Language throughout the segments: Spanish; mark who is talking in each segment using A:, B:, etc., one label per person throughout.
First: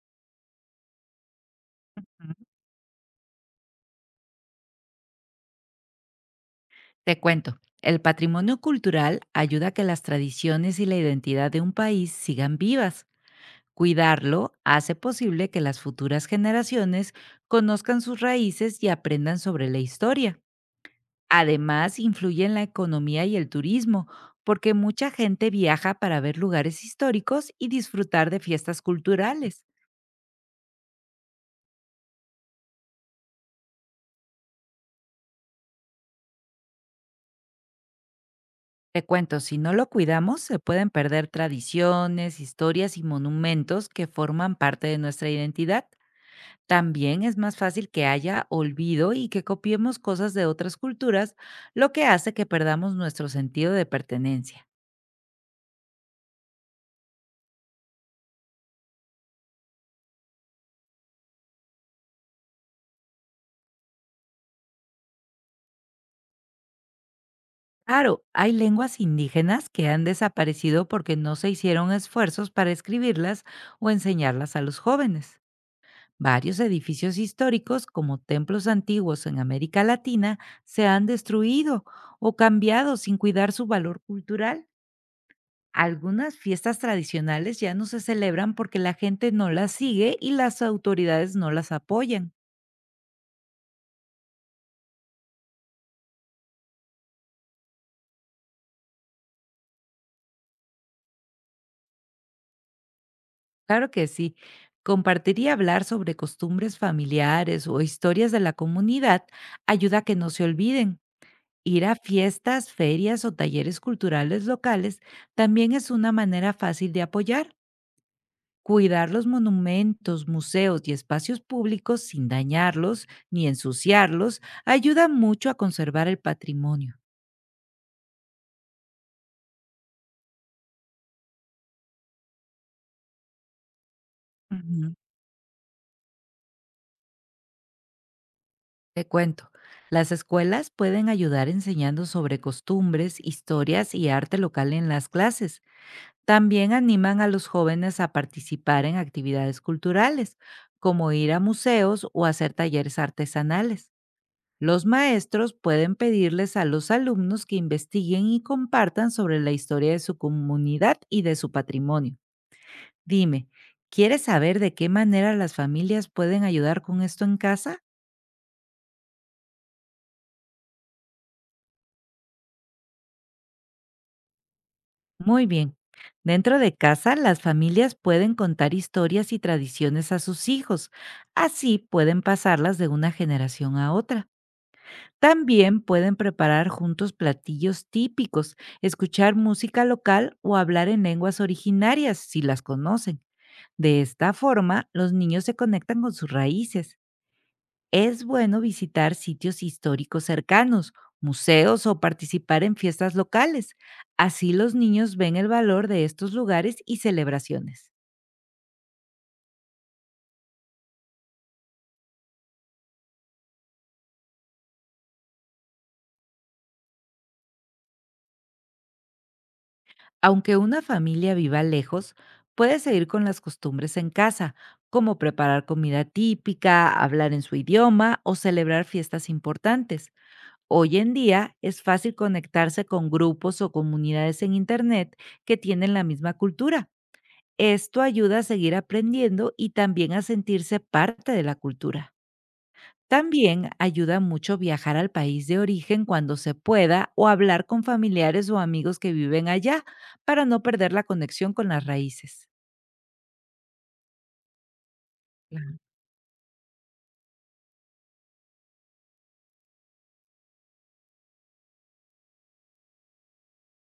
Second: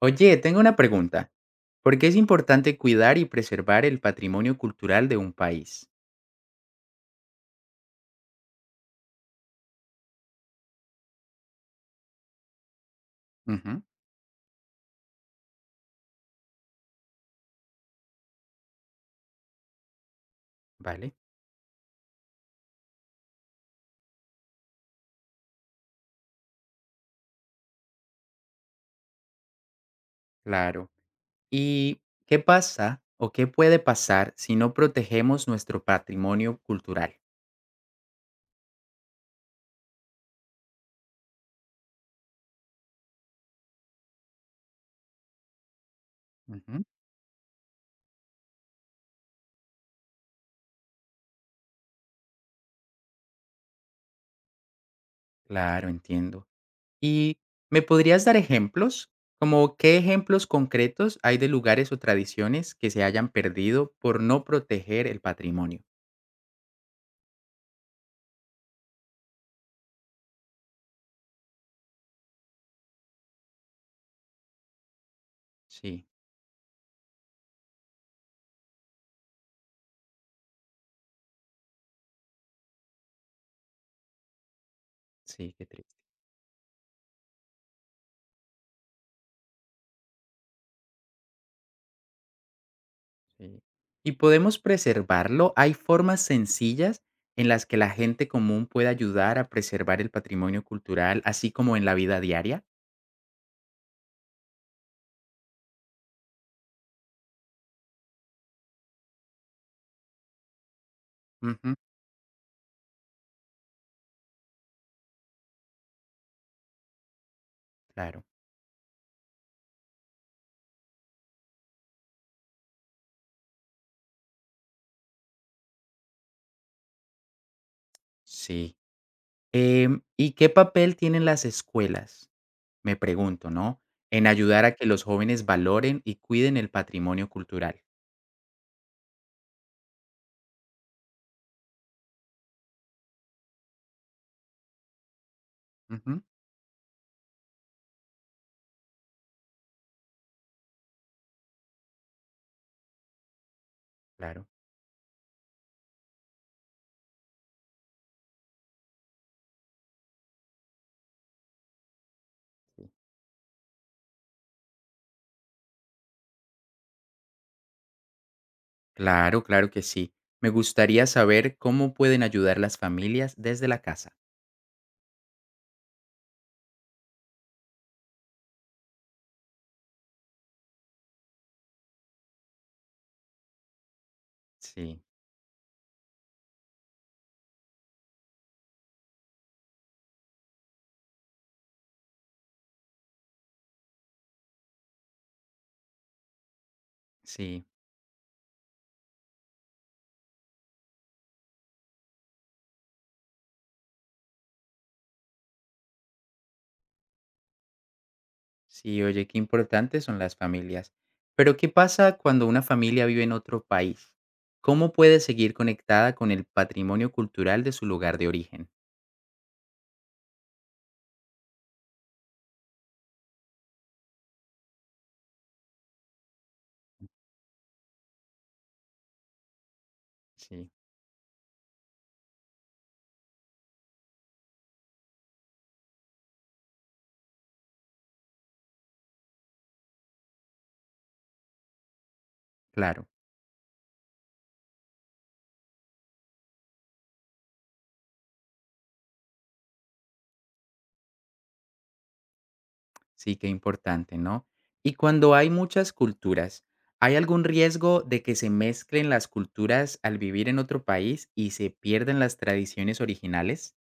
A: Oye, tengo una pregunta. ¿Por qué es
B: Ujú.
A: importante cuidar y preservar el patrimonio cultural de un país?
B: Te cuento, el patrimonio cultural ayuda a que las tradiciones y la identidad de un país sigan vivas.
A: Ujú,
B: Cuidarlo hace posible que las futuras generaciones conozcan sus raíces y aprendan sobre la historia.
A: vale,
B: Además, influye en la economía y el turismo, porque mucha gente viaja para ver lugares históricos y disfrutar de fiestas culturales.
A: claro. ¿Y qué pasa o qué puede pasar si no protegemos nuestro patrimonio cultural?
B: Te cuento, si no lo cuidamos, se pueden perder tradiciones, historias y monumentos que forman parte de nuestra identidad.
A: Ujú,
B: También es más fácil que haya olvido y que copiemos cosas de otras culturas, lo que hace que perdamos nuestro sentido de pertenencia.
A: claro, entiendo. ¿Y me podrías dar ejemplos? ¿Como qué ejemplos concretos hay de lugares o tradiciones que se hayan perdido por no proteger el patrimonio?
B: Claro, hay lenguas indígenas que han desaparecido porque no se hicieron esfuerzos para escribirlas o enseñarlas a los jóvenes.
A: Sí,
B: Varios edificios históricos, como templos antiguos en América Latina, se han destruido o cambiado sin cuidar su valor cultural.
A: sí, qué triste.
B: Algunas fiestas tradicionales ya no se celebran porque la gente no las sigue y las autoridades no las apoyan.
A: Sí. ¿Y podemos preservarlo? ¿Hay formas sencillas en las que la gente común puede ayudar a preservar el patrimonio cultural, así como en la vida diaria?
B: Claro que sí. Compartir y hablar sobre costumbres familiares o historias de la comunidad ayuda a que no se olviden.
A: Ujú,
B: Ir a fiestas, ferias o talleres culturales locales también es una manera fácil de apoyar.
A: claro,
B: Cuidar los monumentos, museos y espacios públicos sin dañarlos ni ensuciarlos ayuda mucho a conservar el patrimonio.
A: sí. ¿Y qué papel tienen las escuelas? Me pregunto, ¿no? En ayudar a que
B: Ujú.
A: los jóvenes valoren y cuiden el patrimonio cultural.
B: Te cuento, las escuelas pueden ayudar enseñando sobre costumbres, historias y arte local en las clases.
A: Ujú,
B: También animan a los jóvenes a participar en actividades culturales, como ir a museos o hacer talleres artesanales.
A: claro.
B: Los maestros pueden pedirles a los alumnos que investiguen y compartan sobre la historia de su comunidad y de su patrimonio. Dime, ¿quieres saber de qué manera las familias pueden ayudar con esto en casa?
A: Claro, claro que sí. Me gustaría saber cómo pueden ayudar las familias desde la casa.
B: Muy bien. Dentro de casa, las familias pueden contar historias y tradiciones a sus hijos. Así pueden pasarlas de una generación a otra.
A: Sí,
B: También pueden preparar juntos platillos típicos, escuchar música local o hablar en lenguas originarias si las conocen. De esta forma, los niños se conectan con sus raíces.
A: sí.
B: Es bueno visitar sitios históricos cercanos, museos o participar en fiestas locales. Así los niños ven el valor de estos lugares y celebraciones.
A: Sí, oye, qué importantes son las familias. Pero, ¿qué pasa cuando una familia vive en otro país? ¿Cómo puede seguir conectada con el patrimonio cultural de su lugar de origen?
B: Aunque una familia viva lejos, puede seguir con las costumbres en casa, como preparar comida típica, hablar en su idioma o celebrar fiestas importantes.
A: Sí,
B: Hoy en día es fácil conectarse con grupos o comunidades en Internet que tienen la misma cultura. Esto ayuda a seguir aprendiendo y también a sentirse parte de la cultura.
A: claro,
B: También ayuda mucho viajar al país de origen cuando se pueda o hablar con familiares o amigos que viven allá para no perder la conexión con las raíces.
A: sí, qué importante, ¿no? Y cuando hay
B: Claro.
A: muchas culturas, ¿hay algún riesgo de que se mezclen las culturas al vivir en otro país y se pierdan las tradiciones originales?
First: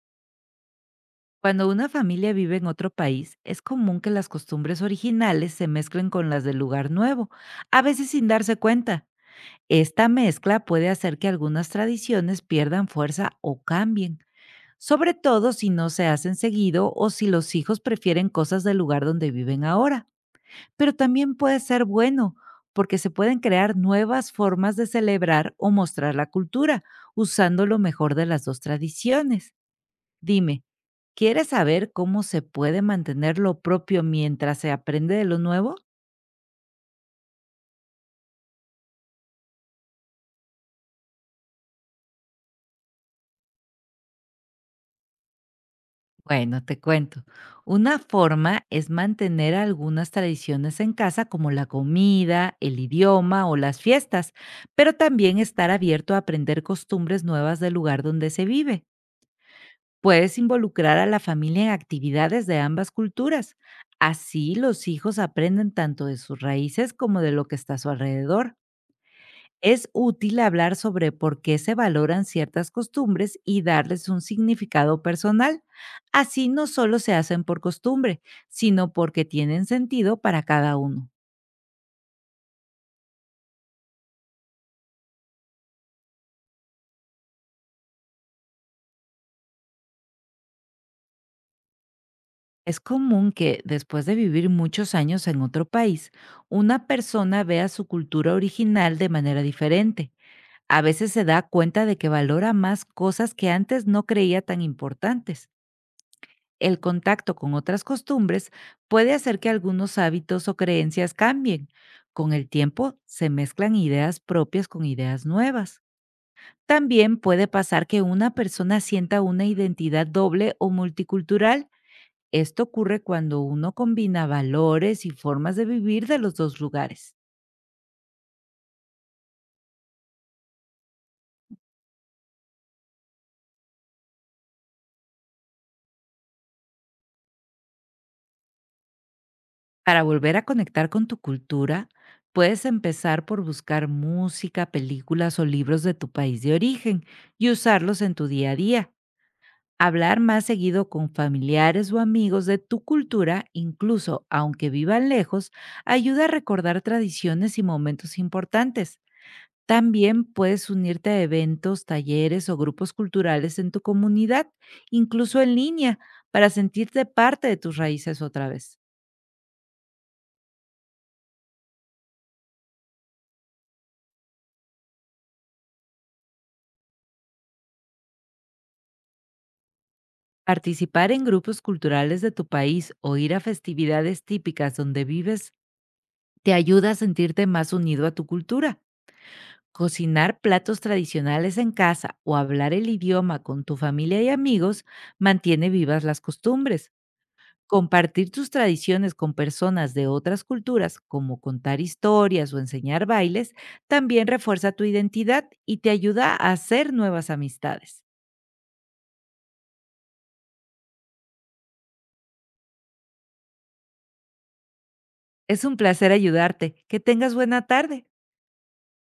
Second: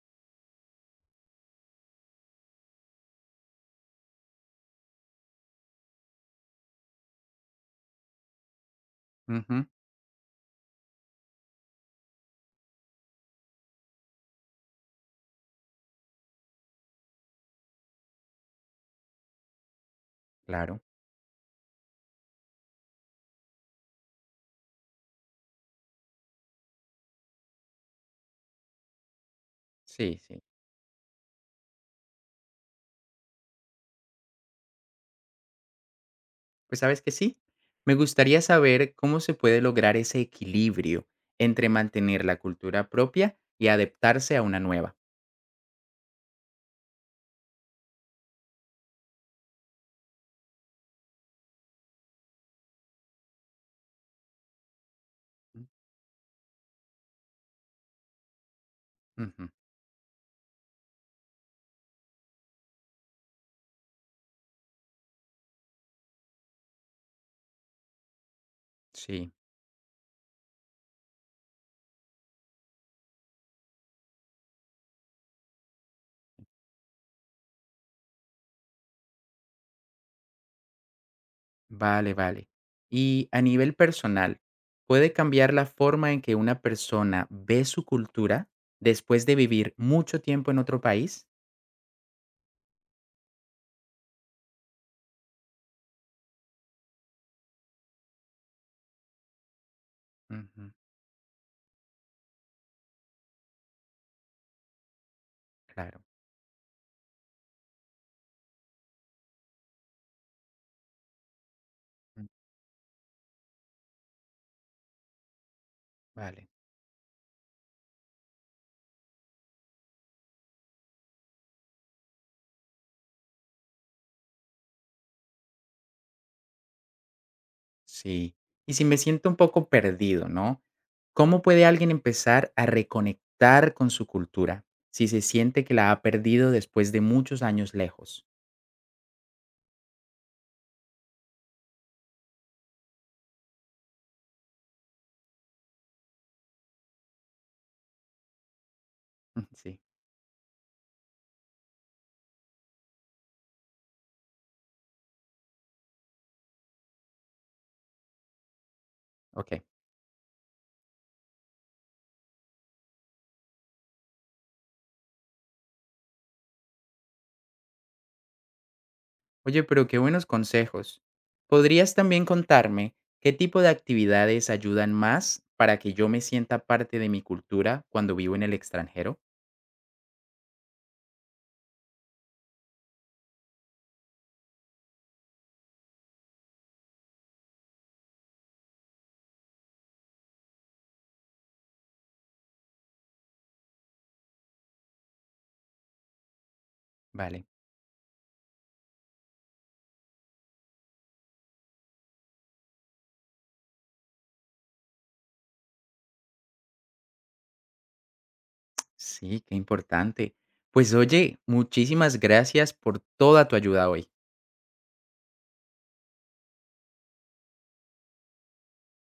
B: Cuando una familia vive en otro país, es común que las costumbres originales se mezclen con las del lugar nuevo, a veces sin darse cuenta.
A: Ujú,
B: Esta mezcla puede hacer que algunas tradiciones pierdan fuerza o cambien, sobre todo si no se hacen seguido o si los hijos prefieren cosas del lugar donde viven ahora.
A: claro,
B: Pero también puede ser bueno, porque se pueden crear nuevas formas de celebrar o mostrar la cultura, usando lo mejor de las dos tradiciones.
A: sí, sí.
B: Dime, ¿quieres saber cómo se puede mantener lo propio mientras se aprende de lo nuevo?
A: Pues sabes que sí, me gustaría saber cómo se puede lograr ese equilibrio entre mantener la cultura propia y adaptarse a una nueva.
B: Bueno, te cuento. Una forma es mantener algunas tradiciones en casa como la comida, el idioma o las fiestas, pero también estar abierto a aprender costumbres nuevas del lugar donde se vive.
A: Ujú,
B: Puedes involucrar a la familia en actividades de ambas culturas. Así los hijos aprenden tanto de sus raíces como de lo que está a su alrededor.
A: sí,
B: Es útil hablar sobre por qué se valoran ciertas costumbres y darles un significado personal. Así no solo se hacen por costumbre, sino porque tienen sentido para cada uno.
A: vale, vale. Y a nivel personal, ¿puede cambiar la forma en que una persona ve su cultura después de vivir mucho tiempo en otro país?
B: Es común que, después de vivir muchos años en otro país, una persona vea su cultura original de manera diferente.
A: Ujú,
B: A veces se da cuenta de que valora más cosas que antes no creía tan importantes.
A: claro,
B: El contacto con otras costumbres puede hacer que algunos hábitos o creencias cambien.
A: mm,
B: Con el tiempo se mezclan ideas propias con ideas nuevas.
A: vale.
B: También puede pasar que una persona sienta una identidad doble o multicultural. Esto ocurre cuando uno combina valores y formas de vivir de los dos lugares.
A: Sí. Y si me siento un poco perdido, ¿no? ¿Cómo puede alguien empezar a reconectar con su cultura si se siente que la ha perdido después de muchos años lejos?
B: Para volver a conectar con tu cultura, puedes empezar por buscar música, películas o libros de tu país de origen y usarlos en tu día a día.
A: Sí,
B: Hablar más seguido con familiares o amigos de tu cultura, incluso aunque vivan lejos, ayuda a recordar tradiciones y momentos importantes.
A: ok.
B: También puedes unirte a eventos, talleres o grupos culturales en tu comunidad, incluso en línea, para sentirte parte de tus raíces otra vez.
A: Oye, pero qué buenos consejos. ¿Podrías también contarme qué tipo de actividades ayudan más para que yo me sienta parte de mi cultura cuando vivo en el extranjero?
B: Participar en grupos culturales de tu país o ir a festividades típicas donde vives te ayuda a sentirte más unido a tu cultura. Cocinar platos tradicionales en casa o hablar el idioma con tu familia y amigos mantiene vivas las costumbres.
A: Vale.
B: Compartir tus tradiciones con personas de otras culturas, como contar historias o enseñar bailes, también refuerza tu identidad y te ayuda a hacer nuevas amistades.
A: Sí, qué importante. Pues oye, muchísimas gracias por toda tu ayuda hoy.
B: Es un placer ayudarte. Que tengas buena tarde.